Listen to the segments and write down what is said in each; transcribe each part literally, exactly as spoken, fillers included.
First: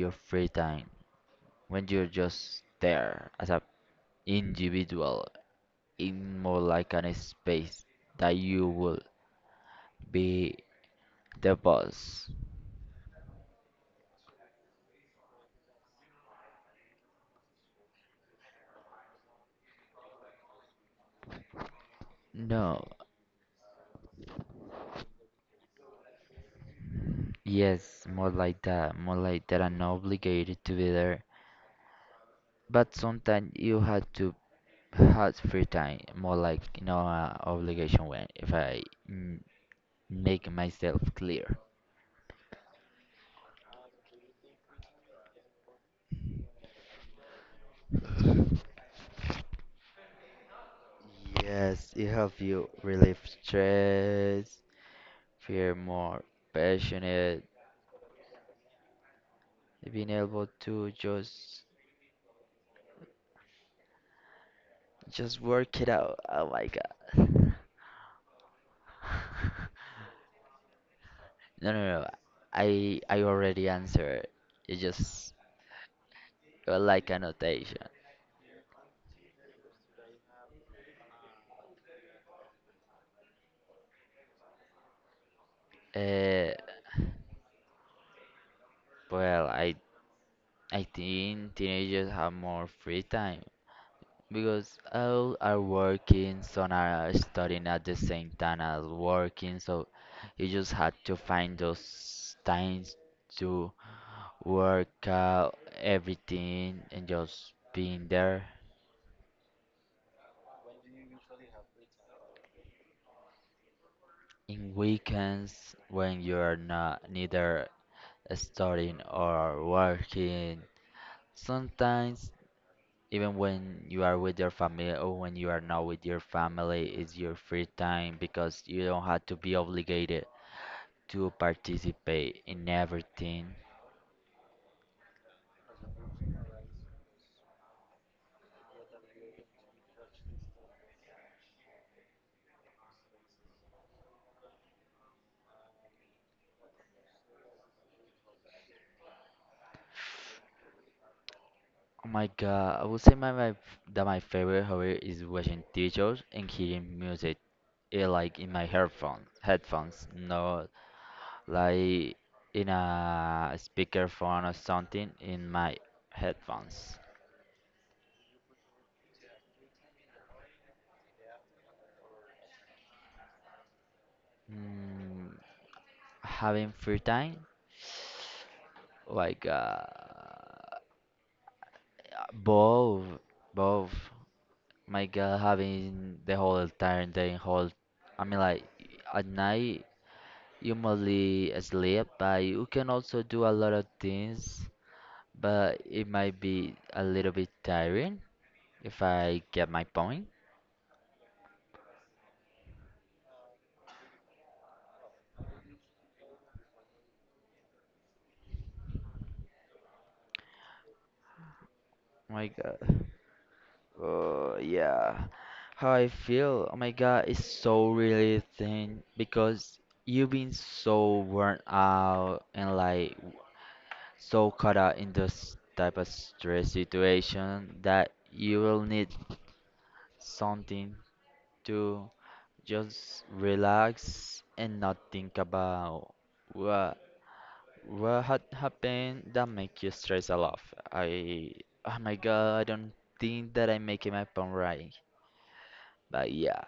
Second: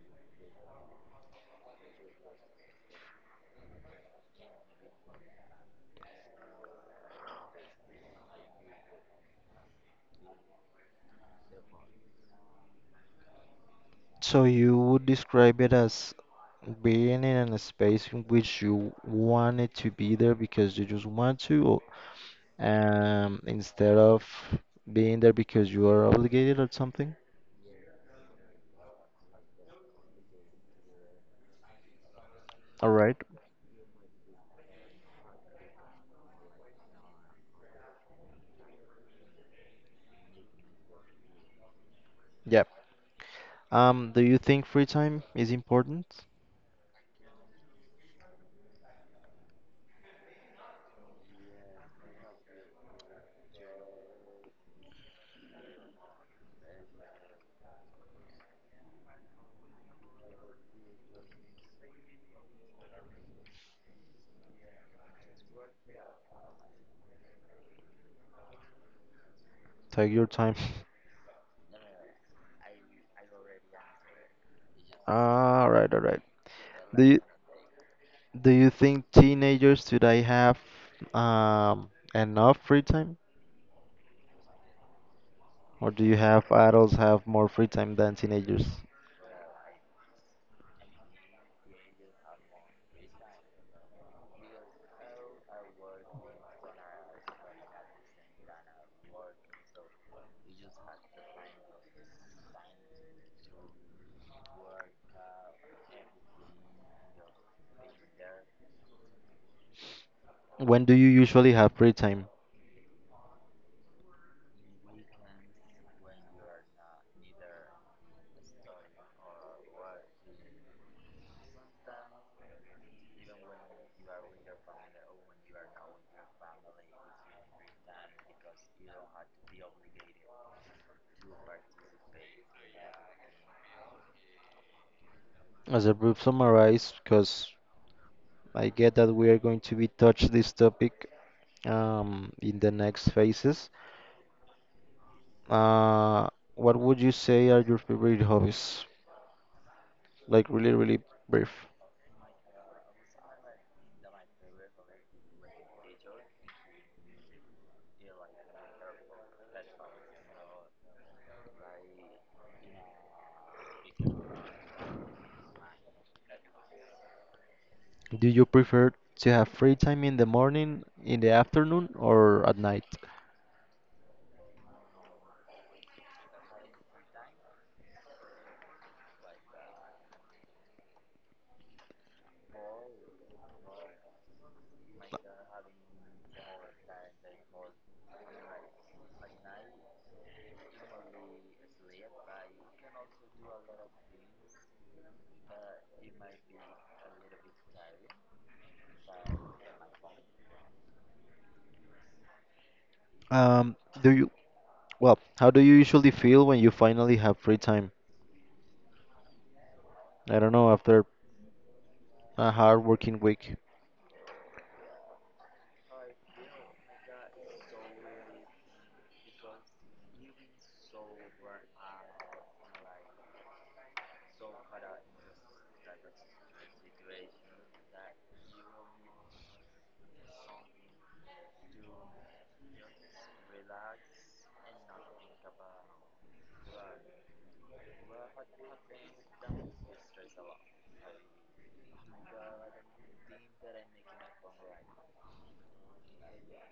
your free time when you're just there as a individual in more like an space that you will be the boss. So you would describe it as being in a space in which you wanted to be there because you just want to, or, No, um, instead of being there because you are obligated or something. yes, more like that, more like that I'm not obligated to be there. All But right. sometimes you have to have free time, more like you know, uh, obligation when if I mm, make myself clear. Yeah. Um, do you think free time is important? Yes, it helps you relieve stress, feel more passionate, being able to just just work it out. Oh my God. Take your time. No, no, no. I I already answered. It just All right, all right. uh, Do like you annotation. do you think teenagers today have um enough free time, or do you have Uh, adults have more free time than teenagers? well, I I think teenagers have more free time because all are working, some are studying at the same time as working, so you just had to find those times to work out everything and just being there. When do you usually have free time? In weekends when you're not neither studying or working, sometimes even when you are with your family or when you are not with your family, is your free time because you don't have to be obligated to participate in everything. As a brief summarize, because I get that we are going to be touch this topic um in the next phases. Uh, what would you say are your favorite hobbies? Like really, really brief. Oh my god, I would say my, my that my favorite hobby is watching teachers and hearing music. Eh, like in my headphone headphones, not like in a speakerphone or something in my headphones. Do you prefer to have free time in the morning, in the afternoon, or at night? Mm, Having free time like uh both both my God, having the whole entire day, whole I mean like at night you mostly sleep, but you can also do a lot of things, but it might be a little bit tiring, if I get my point. Um, do you, well, how do you usually feel when you finally have free time? I don't know, after a My God. hard working week. Uh, yeah. How I feel, oh my God, it's so really thin because you've been so worn out and like so caught up in this type of stress situation that you will need something to just relax and not think about what what had happened that make you stress a lot. I, oh my God, I don't think that I'm making my point right, but yeah.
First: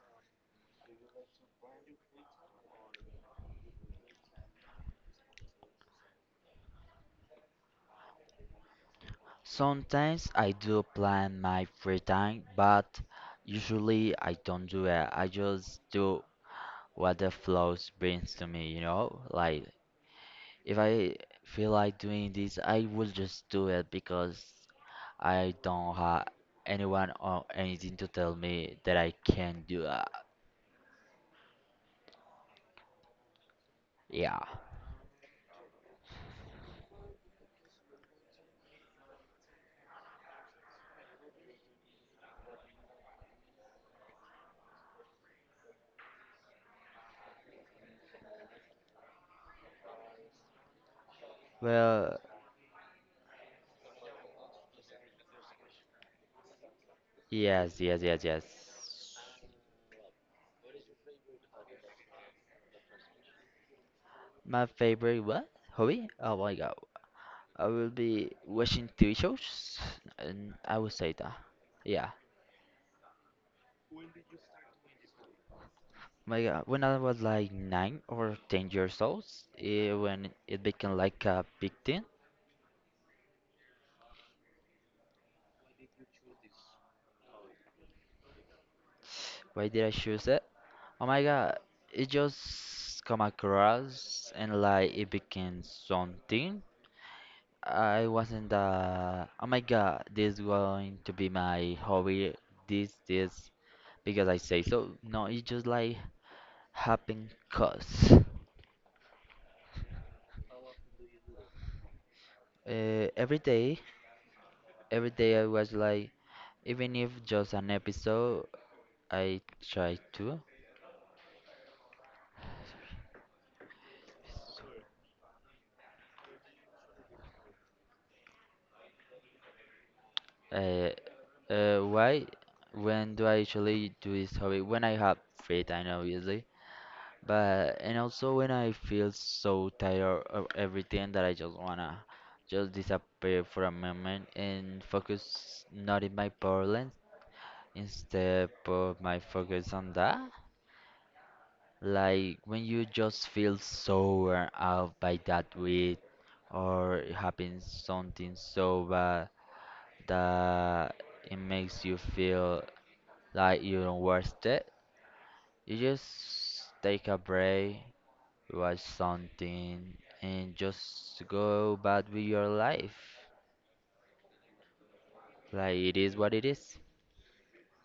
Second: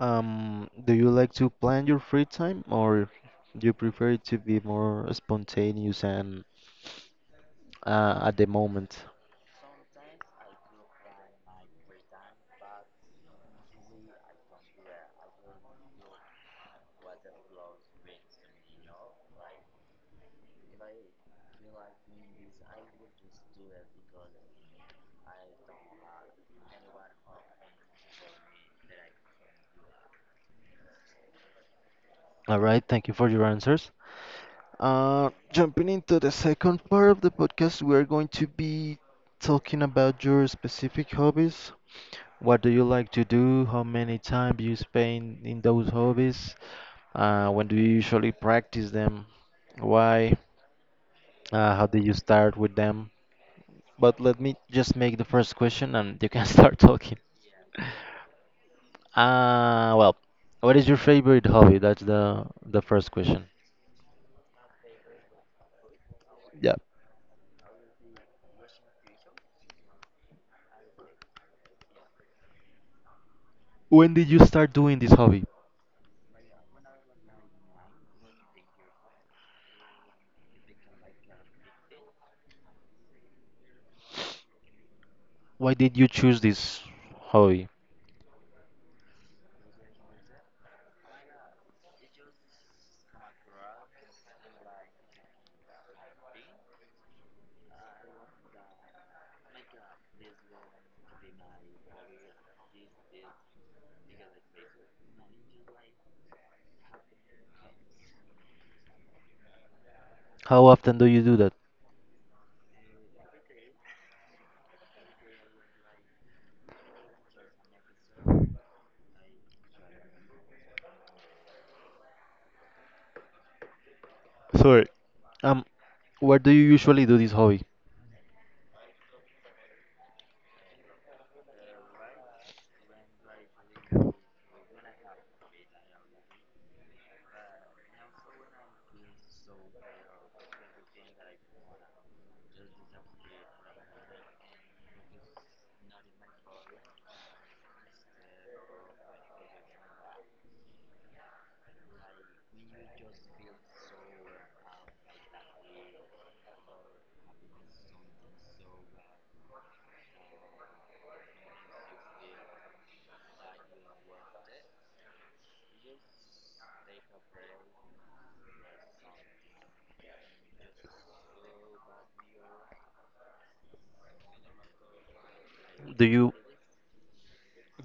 Um, do you like to plan your free time or do you prefer it to be more spontaneous and uh, at the moment? Sometimes I do plan my free time, but usually I don't do it. I just do what the flows brings to me, you know? Like if I feel like doing this, I will just do it because I don't have anyone or anything to tell me that I can do that. All right, thank you for your answers. Yeah. Uh, jumping into the second part of the podcast, we are going to be talking about your specific hobbies. What do you like to do? How many time you spend in those hobbies? Uh, when do you usually practice them? Why? Uh, how did you Well, start with them? But let me just make the first question and you can start talking. yes, yes, yes, yes. Uh, well, what is your favorite hobby? That's the the first question. My favorite what? Hobby? Oh my Yeah. god. I will be watching T V shows, and I would say that. Yeah. When did you start doing this hobby? My God, when I was like nine or ten years old, eh, when it became like a big thing. Why did you choose this hobby? Why did I choose it? Oh my God, it just come across and like it became something. I wasn't the. Oh my God, this going to be my hobby. This this because I say so. No, it just like happened cause. How often do you do that? Uh, every day Every day I was like, even if just an episode, I try to. Sorry. Um, where do you usually do this hobby? Uh, uh, why? When do I usually do this hobby? When I have free time, obviously. But and also when I feel so tired of everything that I just wanna just disappear for a moment and focus not in my problems instead of my focus on that. Like when you just feel so worn out by that week, or it happens something so bad that it makes you feel like you don't worth it, you just take a break, watch something, and just go back with your life. Like it Do is you what it is.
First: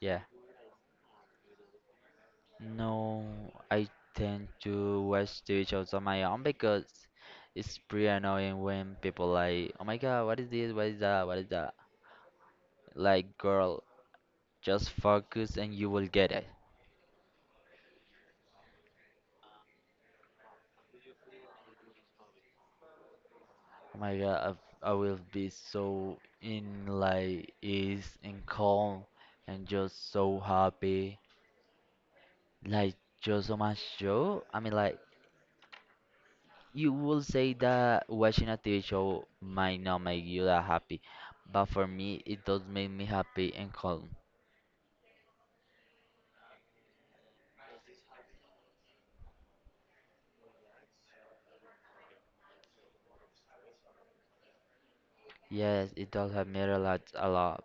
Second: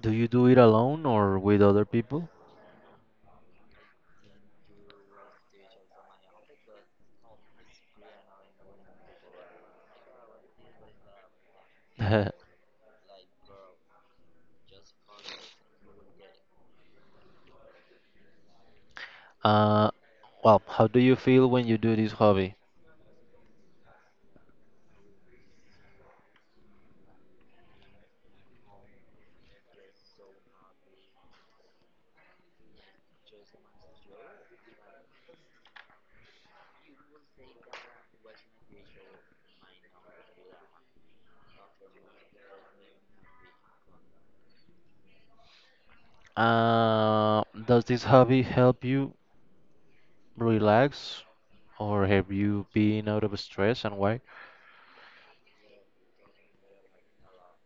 do you do it alone or with other people? No, I tend to watch T V shows on my own because it's pretty annoying when people like, oh my god, what is this? What is that? What is that? uh, Like, girl, just focus and you will get it. well, how do you feel when you do this hobby? Oh my god, I, I will be so in like ease and calm and just so happy. Like, just so much show. I mean, like, you will say that watching a T V show might not make you that happy, but for me, it does make me happy and calm. Uh, does this hobby help you relax or have you been out of stress and why? Yes, it does help me relax a lot.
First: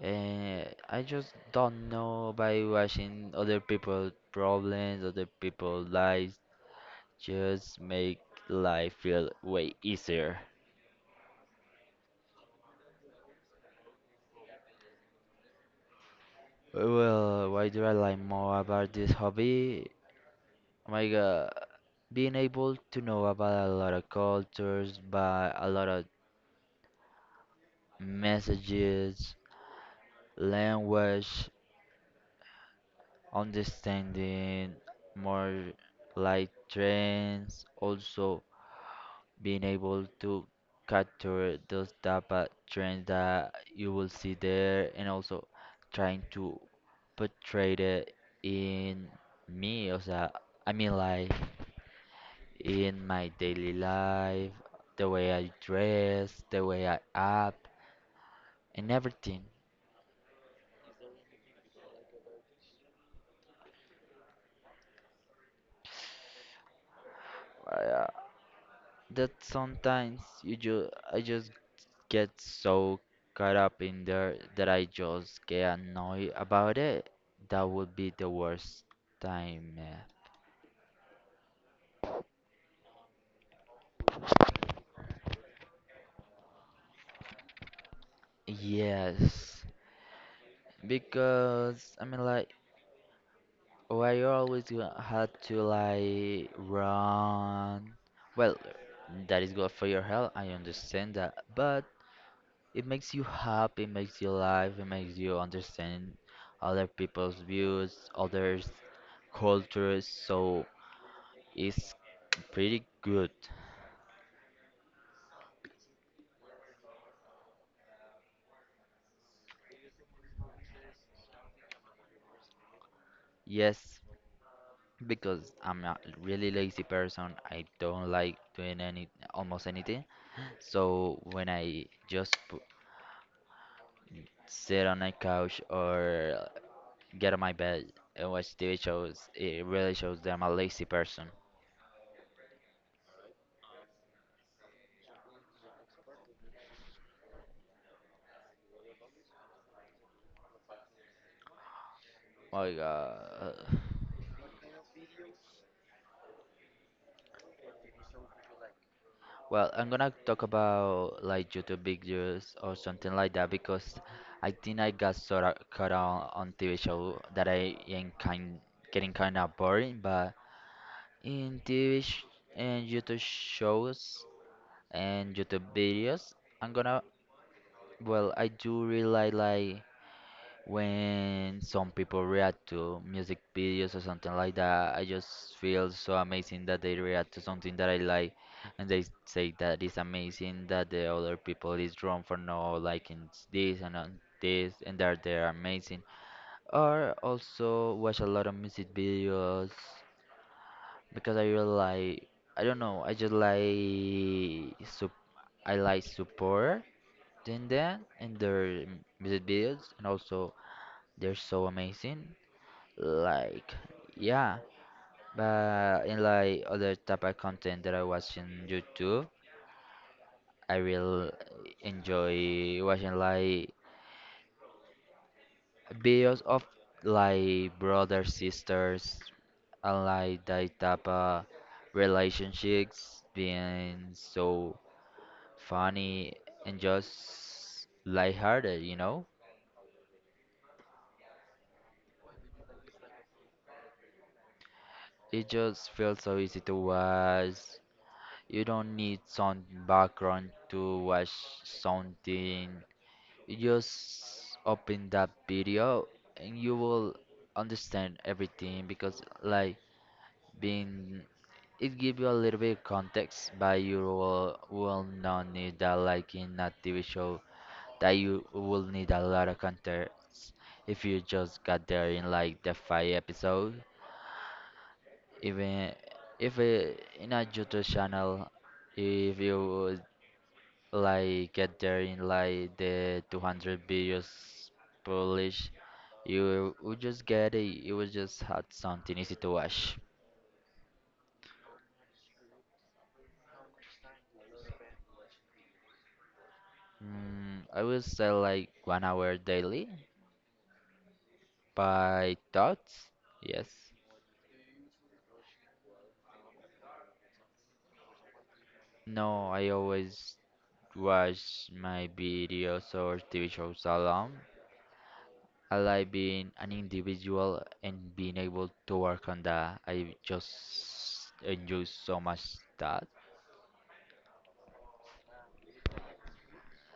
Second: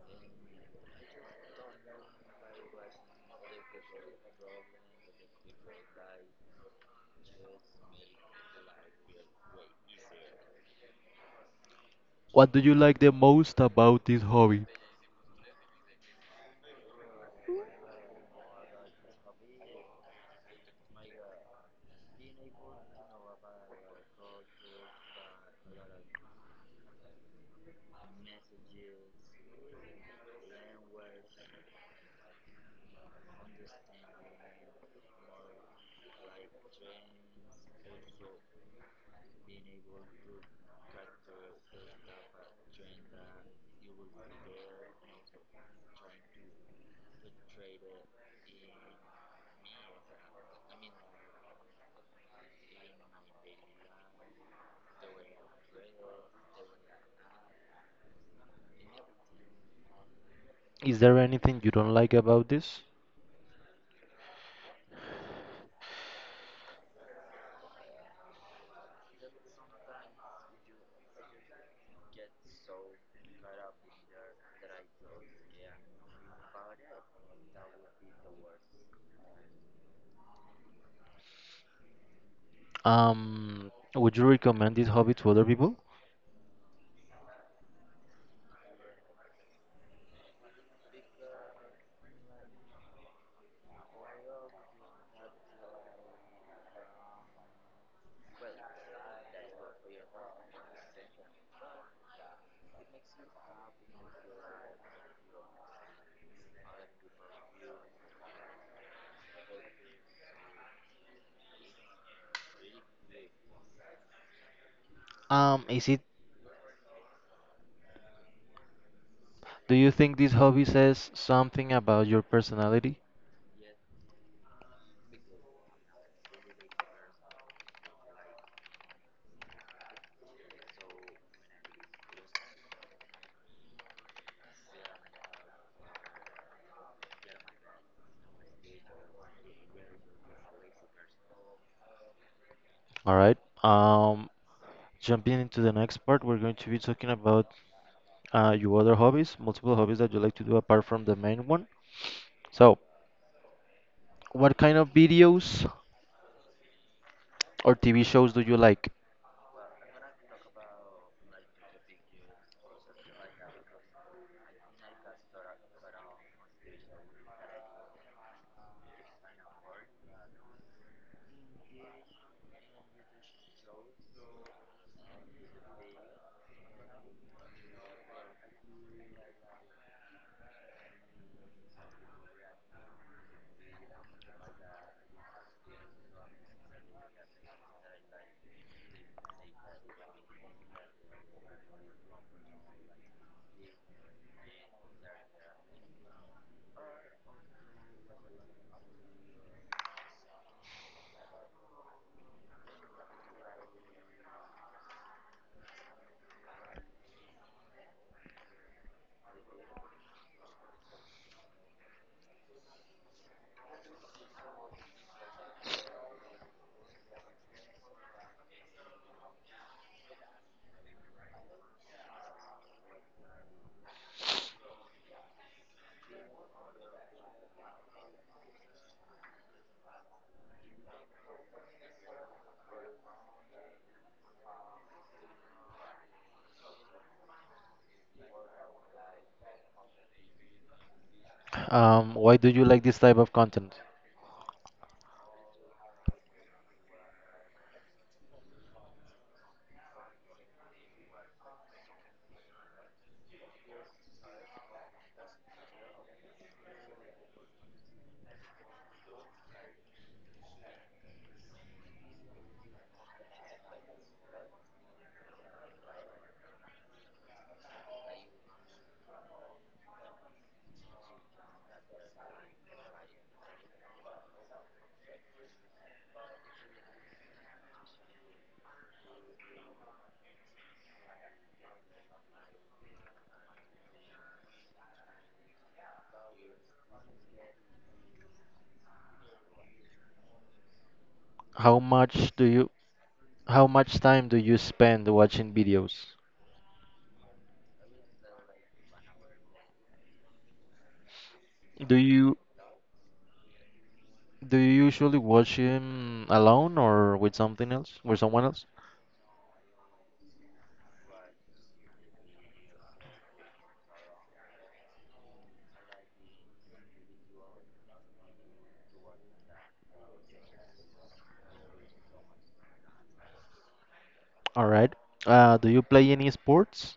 And I just don't know, by watching other people's problems, other people's lives, just make life feel way easier. What do you like the most about this hobby? Well, why do I like more about this hobby? Oh my god, being able to know about a lot of cultures, but a lot of messages, language, understanding more like trends, also being able to capture those data trends that you will see there and also trying to portray it in me, o sea, I mean like in my daily life, the way I dress, the way I act, and everything. Is there anything you don't like about this? Oh, yeah. That sometimes you just I just get so caught up in there that I just get annoyed about it. That would be the worst time. eh. Um, would you recommend this hobby to other people? Yes, because I mean like why you always gonna had to like run. Well, that is good for your health. I understand that, but it makes you happy, it makes you laugh, it makes you understand other people's views, others' cultures, so it's pretty good. Um, is it, do you think this hobby says something about your personality? Yes, because I'm a really lazy person, I don't like doing any almost anything. So when I just pu- sit on a couch or get on my bed and watch T V shows, it really shows that I'm a lazy person. All right. Um, Jumping into the next part, we're going to be talking about uh, your other hobbies, multiple hobbies that you like to do apart from the main one. Oh my So, God. what kind of videos or T V shows do you like? Well, I'm gonna talk about like YouTube videos or something like that because I think I got sort of caught on on T V show that I am kind getting kind of boring. But in T V sh and YouTube shows and YouTube videos, I'm gonna well, I do really like like when some people react to music videos or something like that. I just feel so amazing that they react to something that I like and they say that it's amazing, that the other people is wrong for not liking this and on this and that they're amazing. Or also watch a lot of music videos because I really like, I don't know, I just like sup I like support in them and their music videos, and also they're so amazing, like, yeah. But in like other type of content that I watch in YouTube, I will enjoy watching like videos of like brothers, sisters, and like that type of relationships being so funny and just lighthearted, you know? Um, why do you like this type of content? It just feels so easy to watch. You don't need some background to watch something, just open that video and you will understand everything because like being it give you a little bit of context, but you will, will not need that like in a T V show, that you will need a lot of context if you just got there in like the five episode. Even if it, in a YouTube channel, if you would, like get there in like the two hundred videos published, you would just get it. You would just had something easy to watch. How much do you, how much time do you spend watching videos? Mm, I would say like one hour daily Do you by thoughts. Yes. do you usually watch him alone or with something else, with someone else? No, I always watch my videos or T V shows alone. I like being an individual and being able to work on that. I just enjoy so much that. All right. Uh, do you play any sports?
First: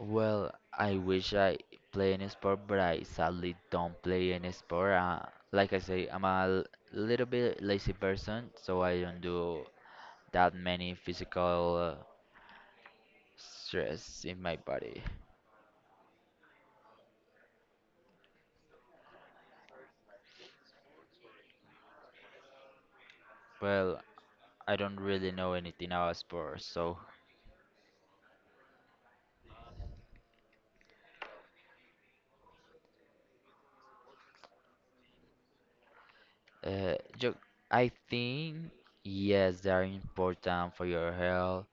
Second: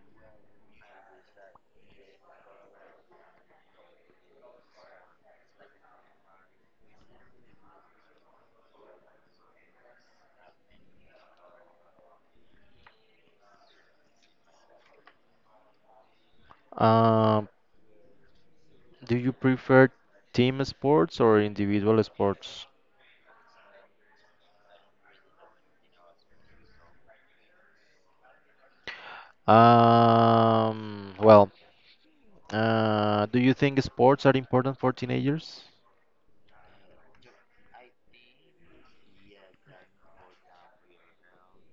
Well, I wish I play any sport, but I sadly don't play any sport. Uh, like I say, I'm a l- little bit lazy person, so I don't do that many physical uh, stress in my body. Uh, do you prefer team sports or individual sports? Well, I don't really know anything about sports, so Um, well, Uh, do you think sports are important for teenagers? uh, ju- I think yes, they are important for your health,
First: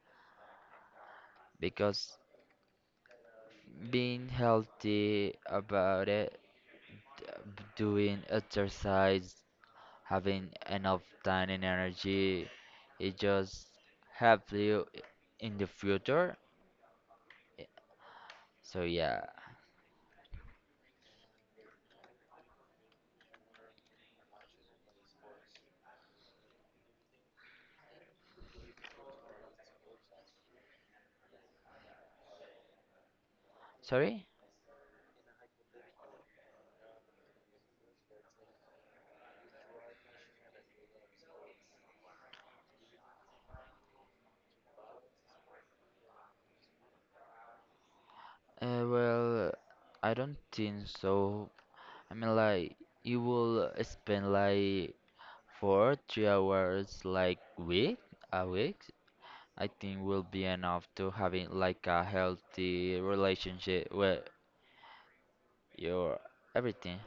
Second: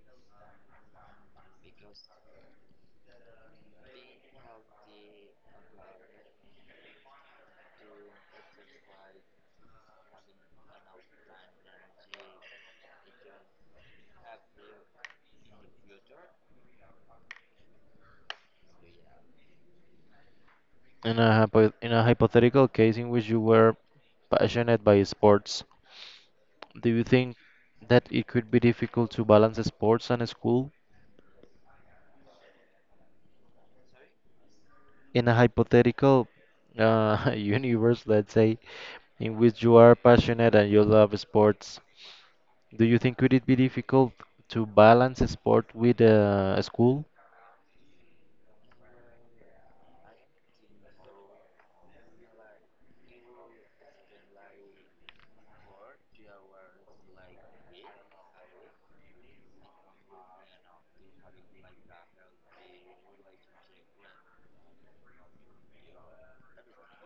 because being healthy about it, uh, b- doing exercise, having enough time and energy, it just help you i- in the future. I- so yeah. In a hypo in a hypothetical case in which you were passionate by sports, do you think that it could be difficult to balance sports and school? Sorry. In a hypothetical uh, universe, let's say, in which you are passionate and you love sports, do you think could it be difficult to balance sport with uh, school? Uh, well, I don't think so. I mean like you will spend like four three hours like week a week, I think will be enough to having like a healthy relationship with your everything.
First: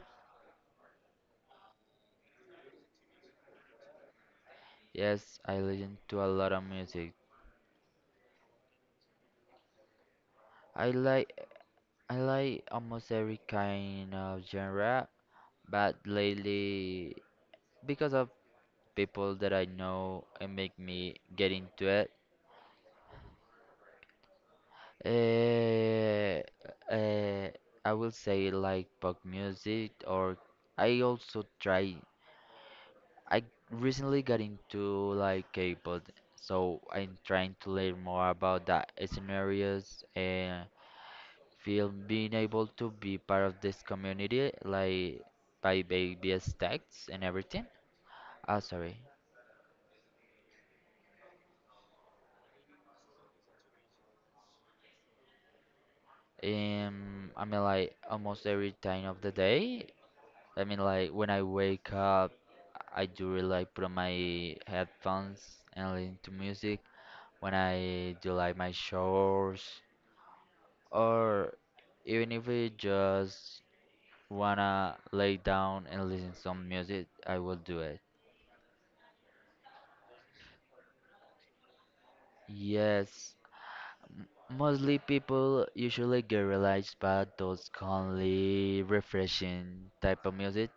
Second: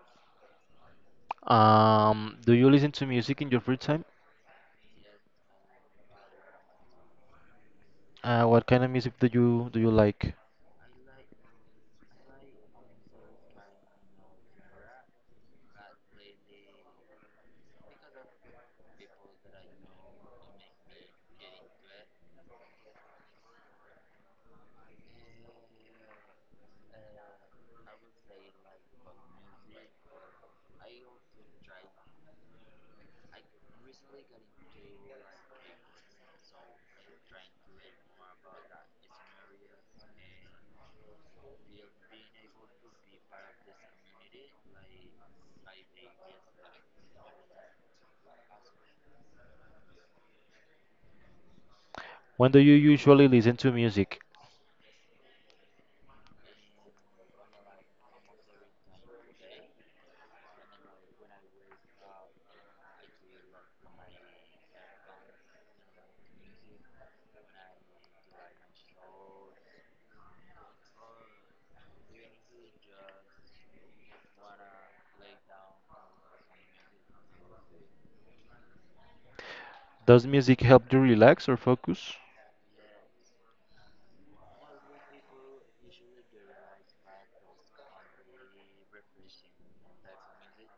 Um, do you listen to music in your free time? Yes, I listen to a lot of music. Uh, what kind of music do you do you like? i like I like almost every kind of genre, but lately, because of people that I know and make me get into it, eh, eh, I will say like pop music. Or I also try. I recently got into like K-pop, so I'm trying to learn more about that scenarios and feel being able to be part of this community, like by baby steps and everything. Ah, sorry. When do you usually listen to music? Um, I mean, like almost every time of the day. I mean, like when I wake up, I do really like put on my headphones and listen to music. When I do like my showers, or even if I just wanna lay down and listen some music, I will do it. Does music help you relax or focus? Yes, mostly people usually get relaxed by those calmly refreshing type of music,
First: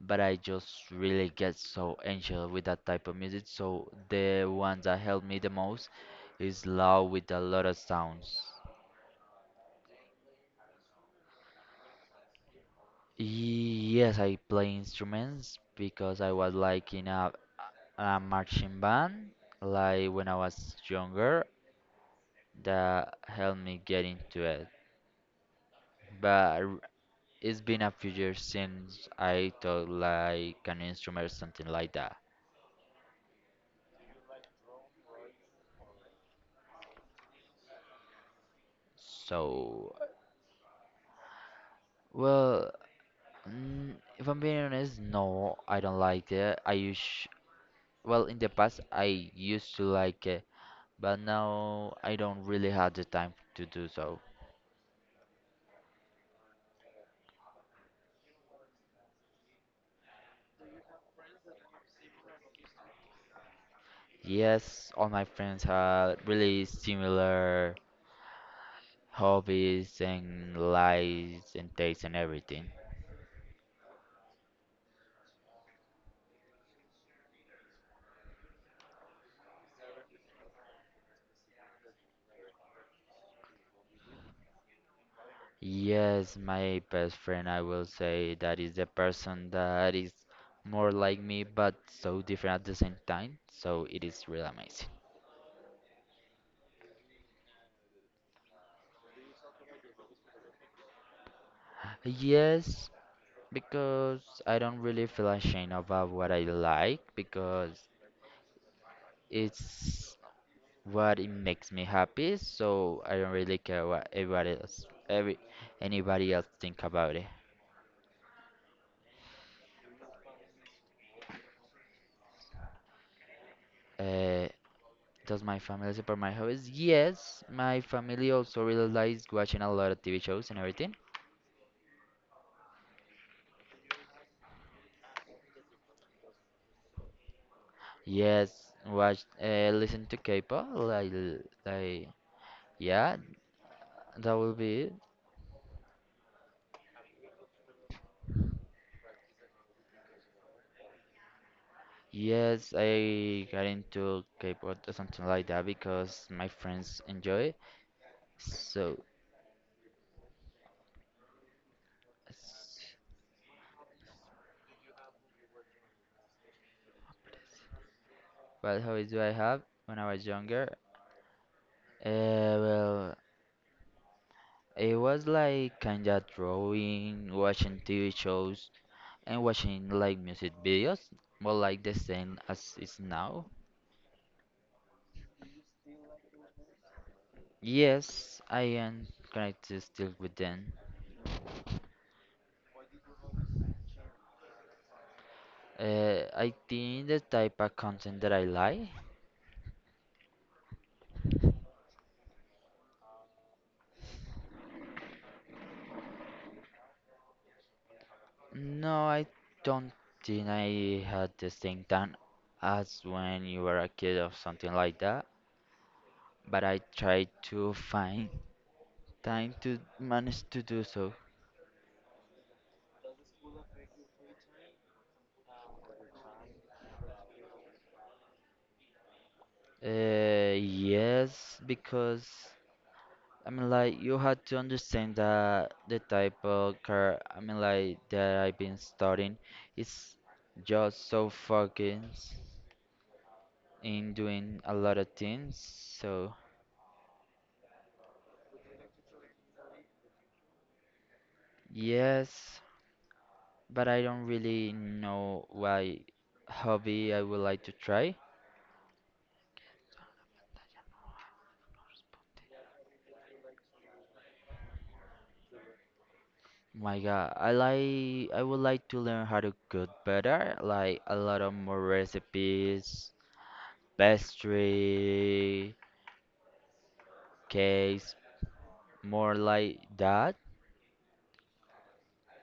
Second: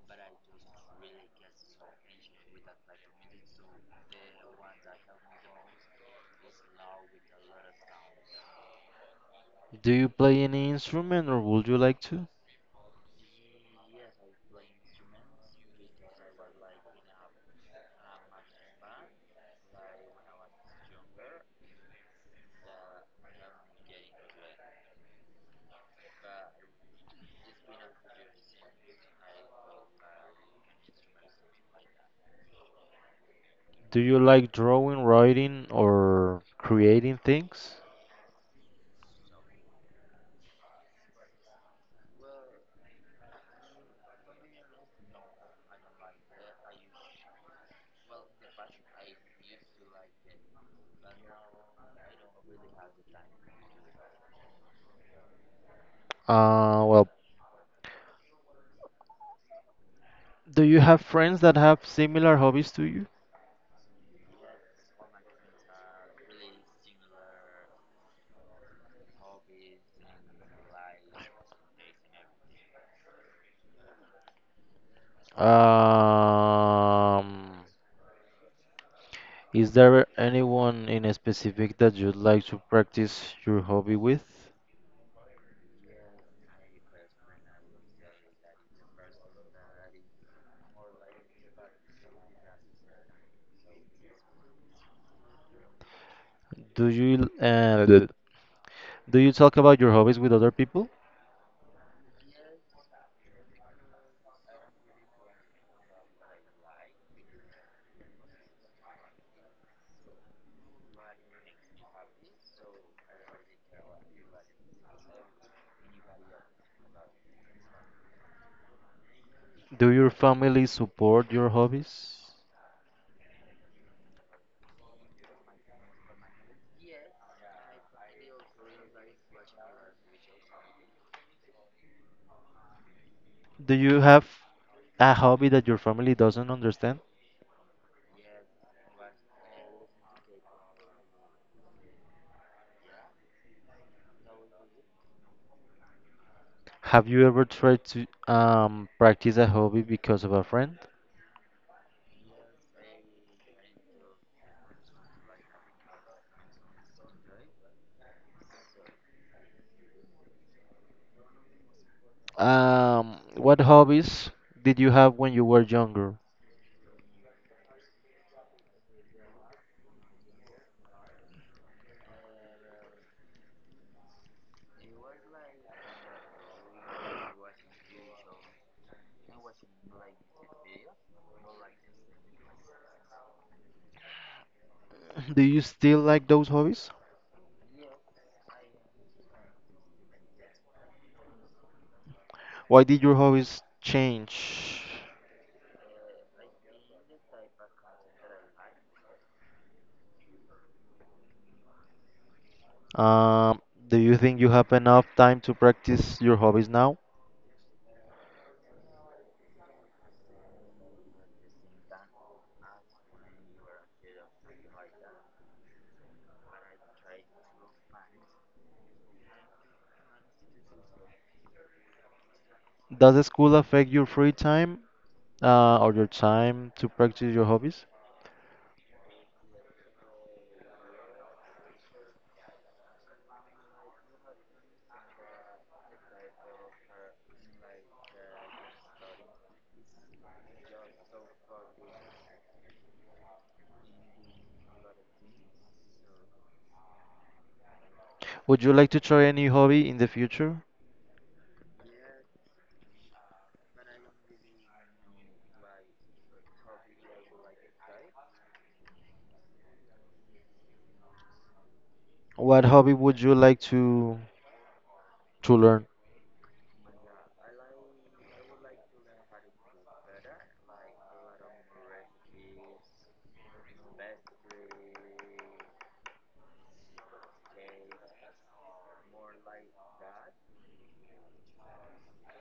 but I just really get so anxious with that type of music, so the ones that help me the most is loud with a lot of sounds. Do you play any instrument or would you like to? Yes, I play instruments because I was like in a, a marching band, like when I was younger, that helped me get into it. But it's been a few years since I taught like an instrument or something like that. Do you like drawing, writing, or creating things? So, well, mm, if I'm being honest, no, I don't like it. I used, well, in the past I used to like it, but now I don't really have the time to do so. Uh, well, do you have friends that have similar hobbies to you? Yes, all my friends have really similar hobbies and lives and tastes and everything. Um, is there anyone in a specific that you'd like to practice your hobby with? Yes, my best friend, I will say, that is the person that is more like me but so different at the same time. So it is really amazing. Do you uh, Good. Do you talk about your hobbies with other people? Yes, because I don't really feel ashamed about what I like because it's what it makes me happy. So I don't really care what everybody else, every anybody else think about it. Do your family support your hobbies? Uh, Does my family support my hobbies? Yes, my family also really likes watching a lot of T V shows and everything. Do you have a hobby that your family doesn't understand? Yes, watch, uh, listen to K-pop, like, like, yeah, that will be it. Have you ever tried to um, practice a hobby because of a friend? Yes, I got into K-pop or something like that because my friends enjoy it. So, Um, what hobbies did you have when you were younger? what hobbies do I have when I was younger? Uh, well, it was like kinda drawing, watching T V shows, and watching like music videos, more like the same as is now. Do you still like those hobbies? Yes, I am connected still with them. Why did your hobbies change? Uh, I think the type of content that I like. Um, do you think you have enough time to practice your hobbies now? No, I don't think I had the same time as when you were a kid or something like that. But I try to find time to manage to do so. Does school affect your free time uh, or your time to practice your hobbies? Uh, yes, because I mean, like, you have to understand that the type of car I mean, like, that I've been studying is just so focused in doing a lot of things. So Would you like to try any hobby in the future? yes, but I don't really know why hobby I would like to try. What hobby would you like to to learn? My God, I like I would like to learn how to cook better, like a lot of more recipes, pastry, cakes, more like that.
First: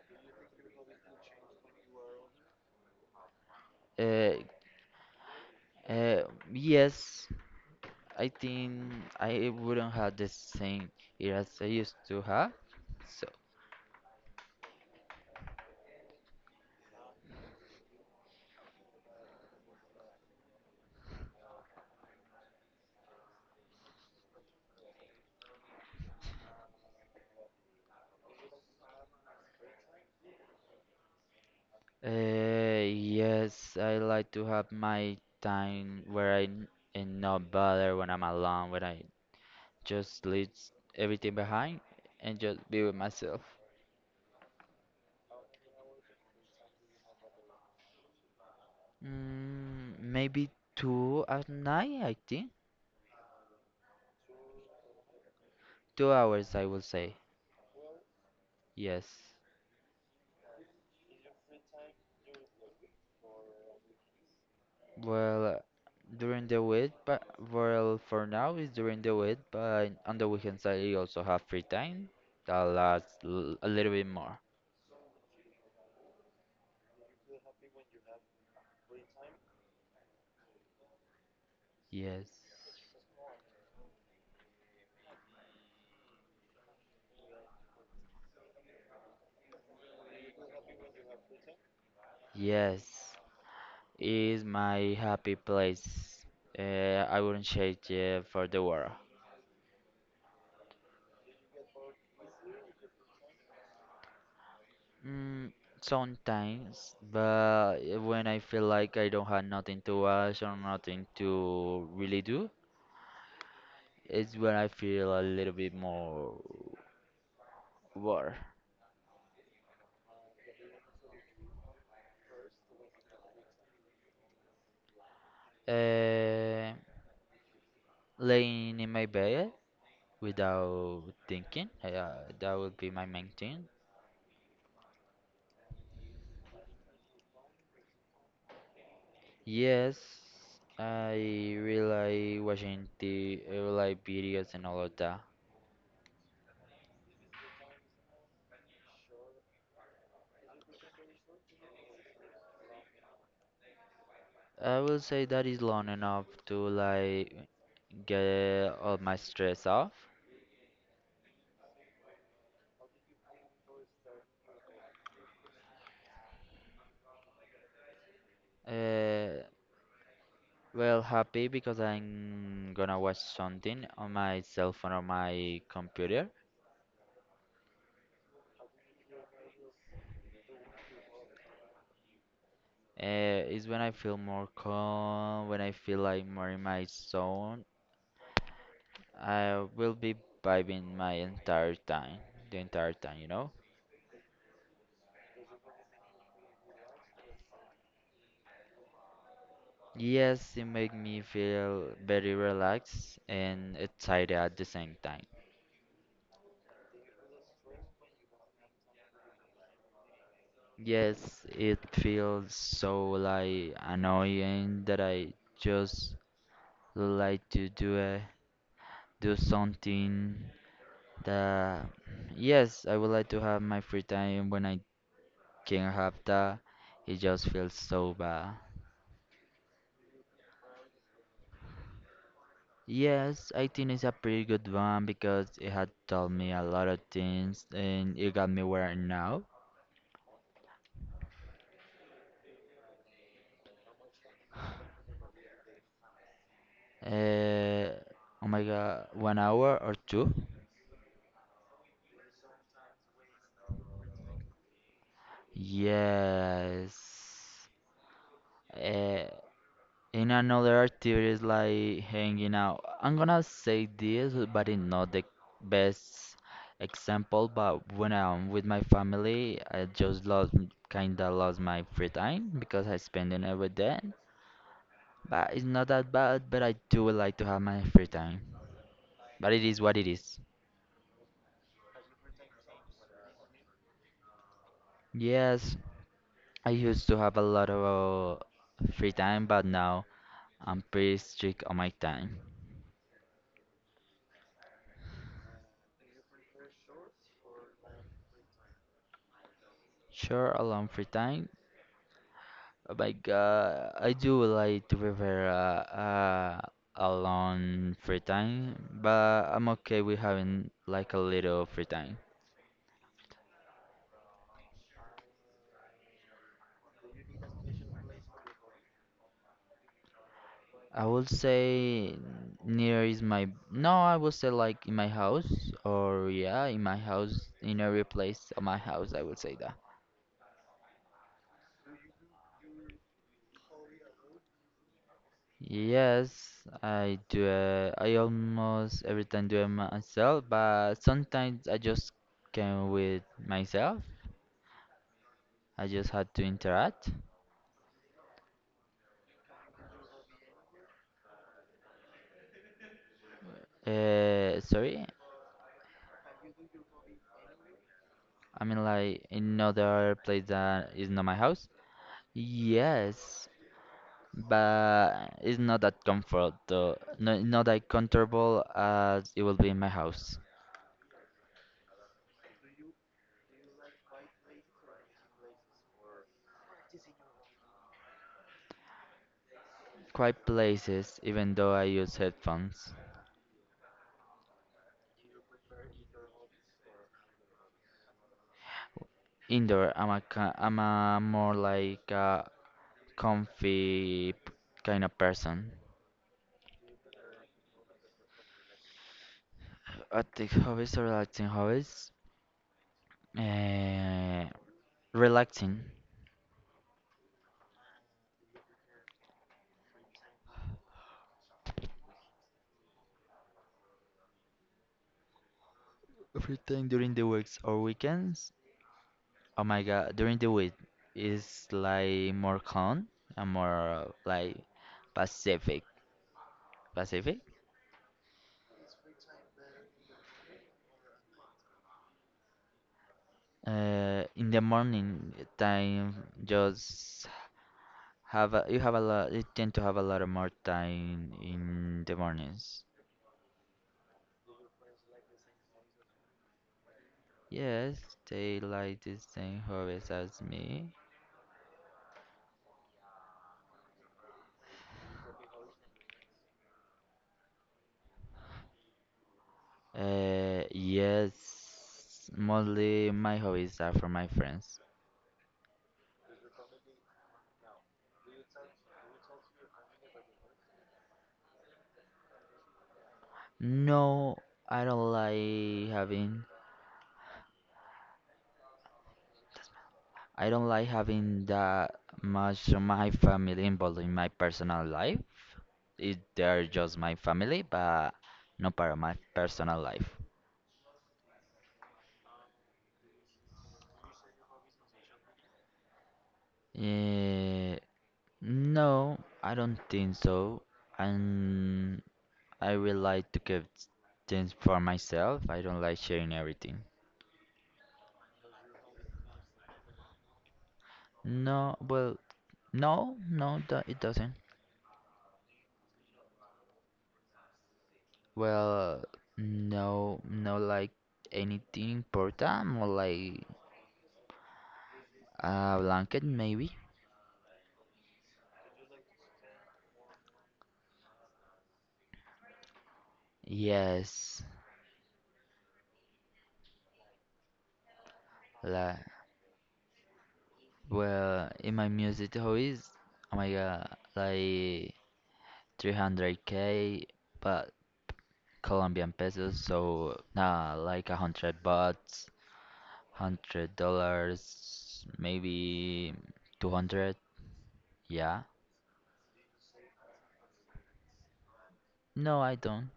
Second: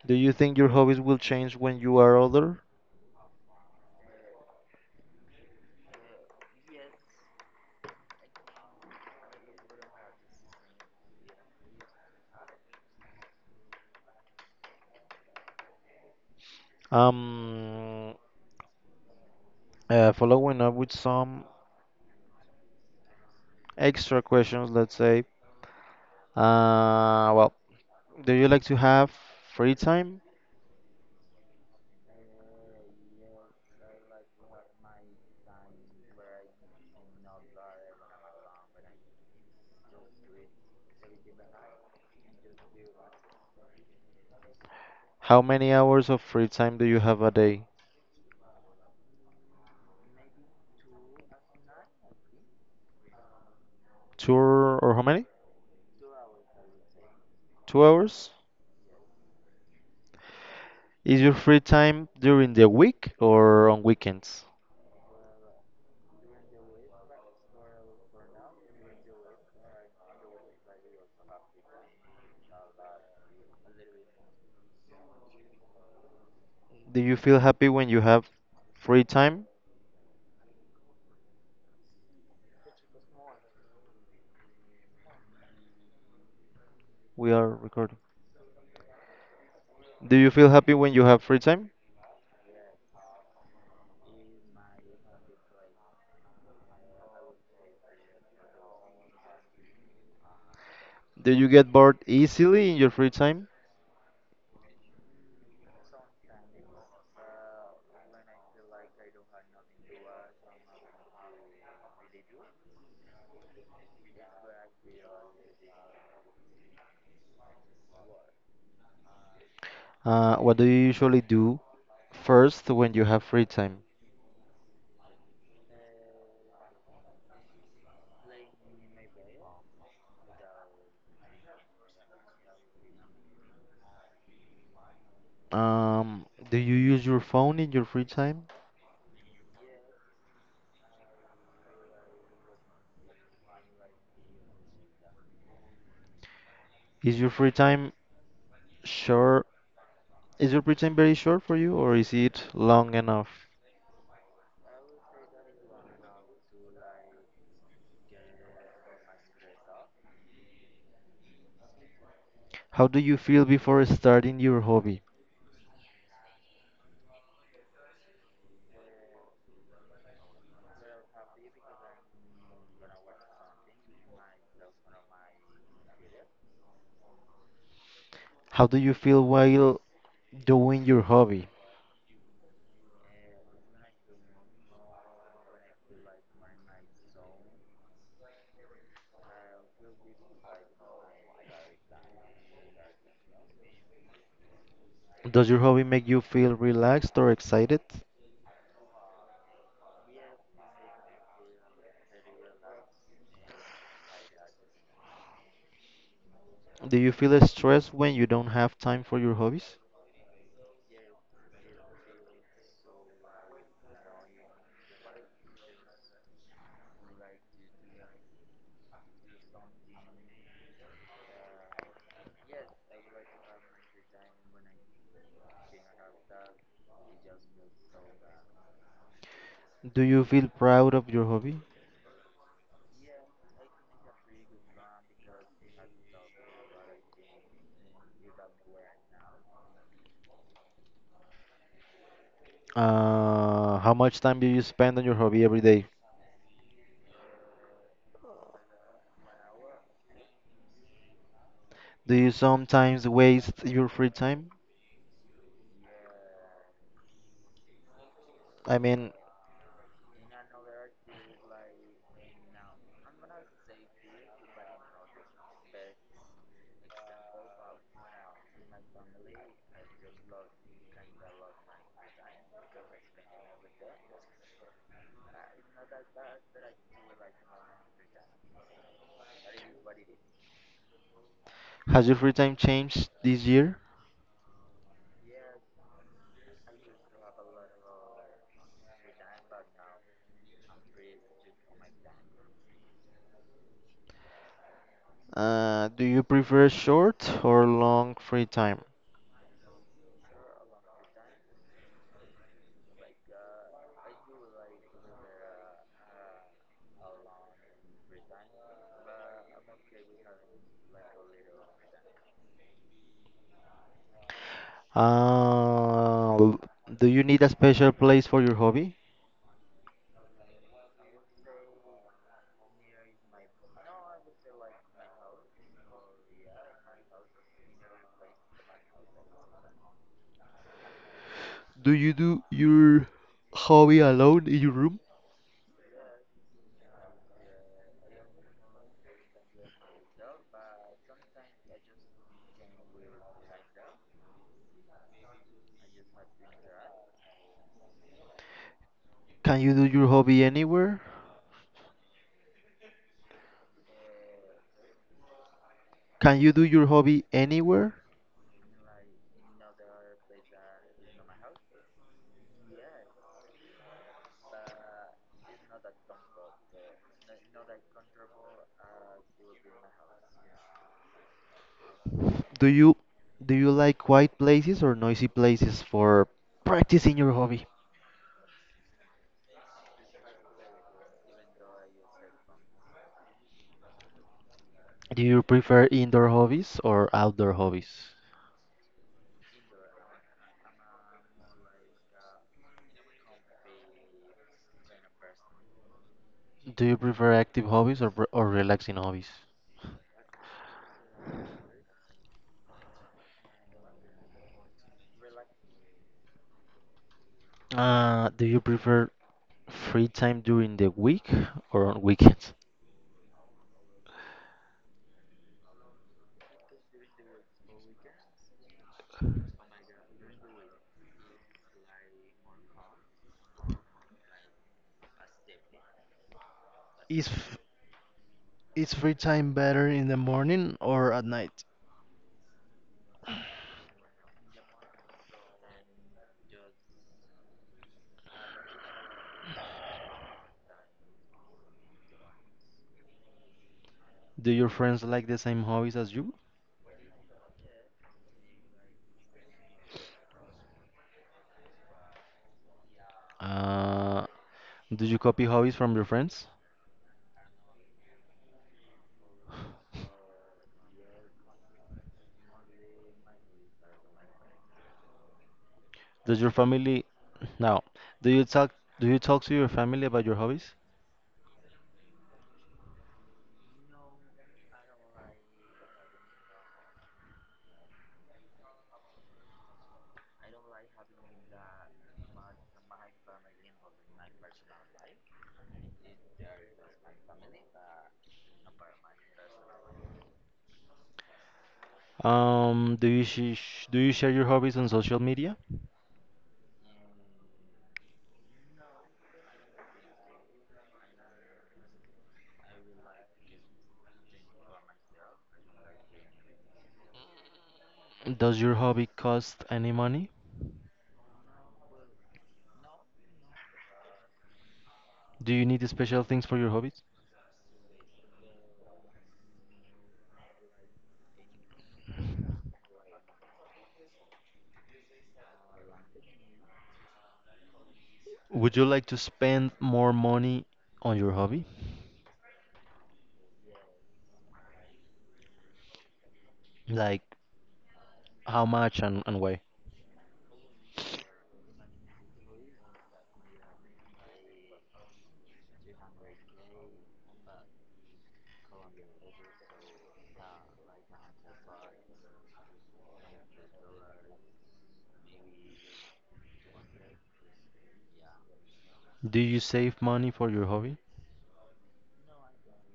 Do you think your hobbies will change when you are older? Uh, uh, yes, I think I wouldn't have the same ear as I used to have. So, Um, uh, Following up with some extra questions, let's say, uh, well, do you like to have free time? uh, yes, I like to have my time where I n- am not bothered when I'm alone, when I just leave everything behind and just be with myself. How many hours of free time do you have a day? Mm, maybe two at night, I think. Two or or how many? Two hours, I will say. Two hours? Yes. Is your free time during the week or on weekends? Well, uh, during the week, but well, for now it's during the week, but on the weekends I also have free time that lasts l a little bit more. Do you feel happy when you have free time? Yes, We are recording. Do you feel happy when you have free time? yes, is my happy place. Uh, I wouldn't change it, yeah, for the world. Do you get bored easily in your free time? Mm, sometimes, but when I feel like I don't have nothing to watch or nothing to really do, it's when I feel a little bit more bored. Uh, what do you usually do first when you have free time? Uh, Laying in my bed without thinking. Uh, that would be my main thing. Um, do you use your phone in your free time? Yes, I really like watching the uh, like videos and all of that. Is your free time short? Is your free time very short for you, or is it long enough? I will say that is long enough to like get all my stress off. How do you feel before starting your hobby? Uh, well, happy because I'm gonna watch something on my cell phone or my computer. How do you feel while doing your hobby? Uh, it's when I feel more calm, when I feel like more in my zone. I will be vibing my entire time, the entire time, you know? Does your hobby make you feel relaxed or excited? Yes, it make me feel very relaxed and excited at the same time. Do you feel stressed when you don't have time for your hobbies? Yes, it feels so like annoying that I just like to do a, do something that yes, I would like to have my free time when I King Hafta. It just feels so bad. Do you feel proud of your hobby? Yes, I think it's a pretty good one because it had taught me a lot of things and it got me where I'm now. Uh, how much time do you spend on your hobby every day? Uh, oh my god, one hour or two? Do you sometimes waste your free time? Yes. I mean, Uh. In another activities like hanging out. I'm gonna say this, but it's not the best example. But when I'm with my family, I just lost kinda lost my free time because I spend it every day. But it's not that bad. But I do like to have my free time. But it is what it is. has your free time changed this year? Yes, I used to have a lot of uh, free time, but now I'm pretty strict on my time. Uh, do you prefer short or long free time? Sure, a lot of free time. Oh my God, I do like to prepare uh, uh, a long free time, but I'm okay with having like a little free time. Uh, l- do you need a special place for your hobby? I would say near is my no, I would say like in my house or yeah, in my house, in every place of my house, I would say that. Do you do your hobby alone in your room? Yes, I do it. I almost every time do it myself, but sometimes I just came with myself. I just had to interact. Can you do your hobby anywhere? Uh, sorry, Can you do your hobby anywhere? I mean like another place that is not my house. Yes, but it's not that comfort though. No, not that comfortable as it will be in my house. Do you do you like quiet places or noisy places for practicing your hobby? Quiet places, even though I use headphones. Do you prefer indoor hobbies or outdoor hobbies? Indoor, I'm a ki- I'm a more like a comfy p- kind of person. Do you prefer active hobbies or, or relaxing hobbies? Active hobbies or relaxing hobbies? Uh, Relaxing. Uh, do you prefer free time during the week or on weekends? Free time during the weeks or weekends? Oh my God, during the week it's like more calm and more like Pacific. Is Pacific? f- is free time better in the morning or at night? Uh, in the morning time, just have a, you have a lot. You tend to have a lot of more time in the mornings. Do your friends like the same hobbies as you? Yes, they like the same hobbies as me. Uh, do you copy hobbies from your friends? Uh, yes, mostly my hobbies are from my friends. Does your family now, do you talk do you talk to your family about your hobbies? No, I don't like having I don't like having that much of my family involved in my personal life. It, they're just my family, but not part of my personal life. Um, do you sh sh- do you share your hobbies on social media? Eh, no, I don't think so. And I really like to keep things for myself. I don't like sharing everything. Does your hobby cost any money? No, well, no, no, do- it doesn't. Do you need special things for your hobbies? Well, no, no, like anything important, more like a blanket maybe. Would you like to spend more money on your hobby? Yes, Like how like much and, and why? well, in my music hobbies, oh my god, like three hundred k, but Colombian pesos, so nah, like a hundred bucks, hundred dollars, maybe two hundred. Yeah. Do you save money for your hobby? No, I don't.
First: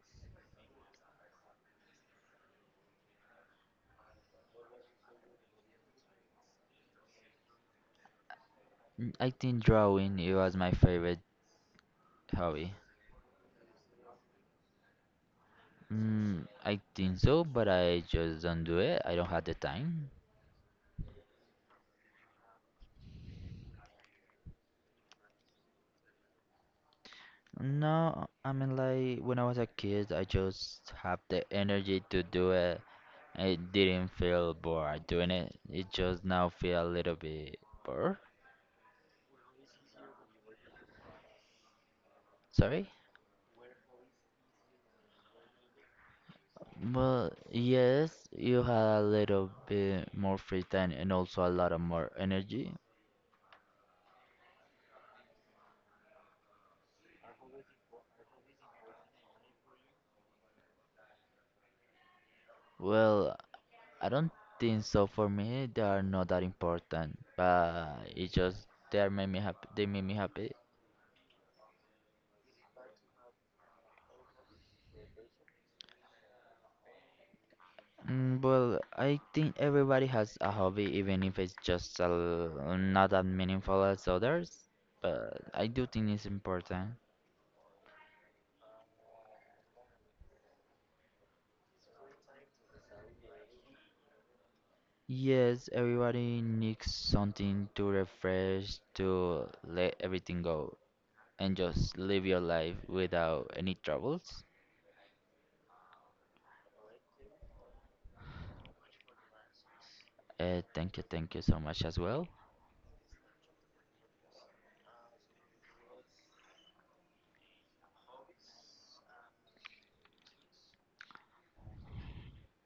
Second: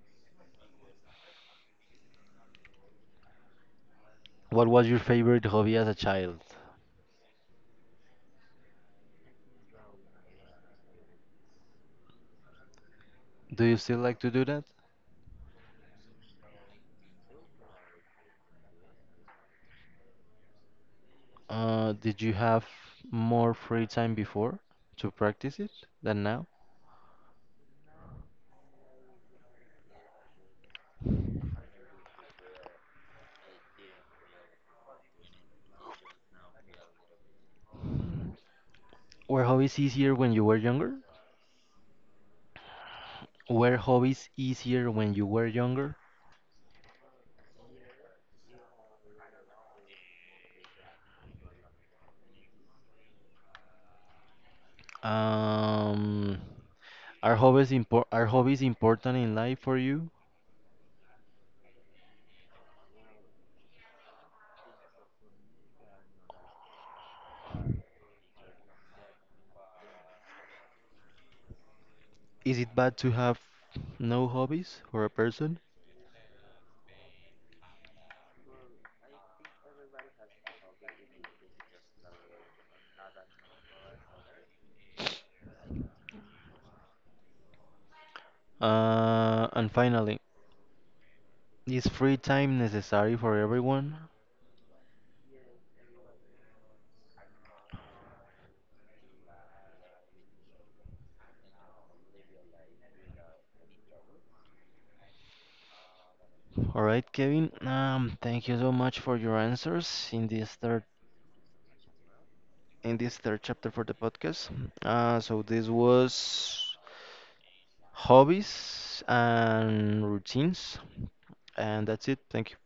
What was your favorite hobby as a child? Mm, I think drawing it was my favorite hobby. Do you still like to do that? Mm, I think so, but I just don't do it. I don't have the time. Uh, did you have more free time before to practice it than now? No, I mean like when I was a kid, I just have the energy to do it. It didn't feel bored doing it. It just now feel a little bit bored. Were hobbies easier when you were younger? Sorry. Were hobbies easier when you were younger? Well, yes, you had a little bit more free time and also a lot of more energy. Um, Are hobbies impor are hobbies important in life for you? Well, I don't think so. For me, they are not that important, but it just they are made me happy. They made me happy. Is it bad to have no hobbies for a person? Mm, Well, I think everybody has a hobby, even if it's just a, l- not that meaningful as others. But I do think it's important. Uh, and finally, is free time necessary for everyone? Yes, everybody needs something to refresh, to let everything go, and just live your life without any troubles. All right, Kevin. Um, thank you so much for your answers in this Uh, third thank you, thank you so much as well. in this third chapter for the podcast. Uh, so this was hobbies and routines, and that's it. Thank you.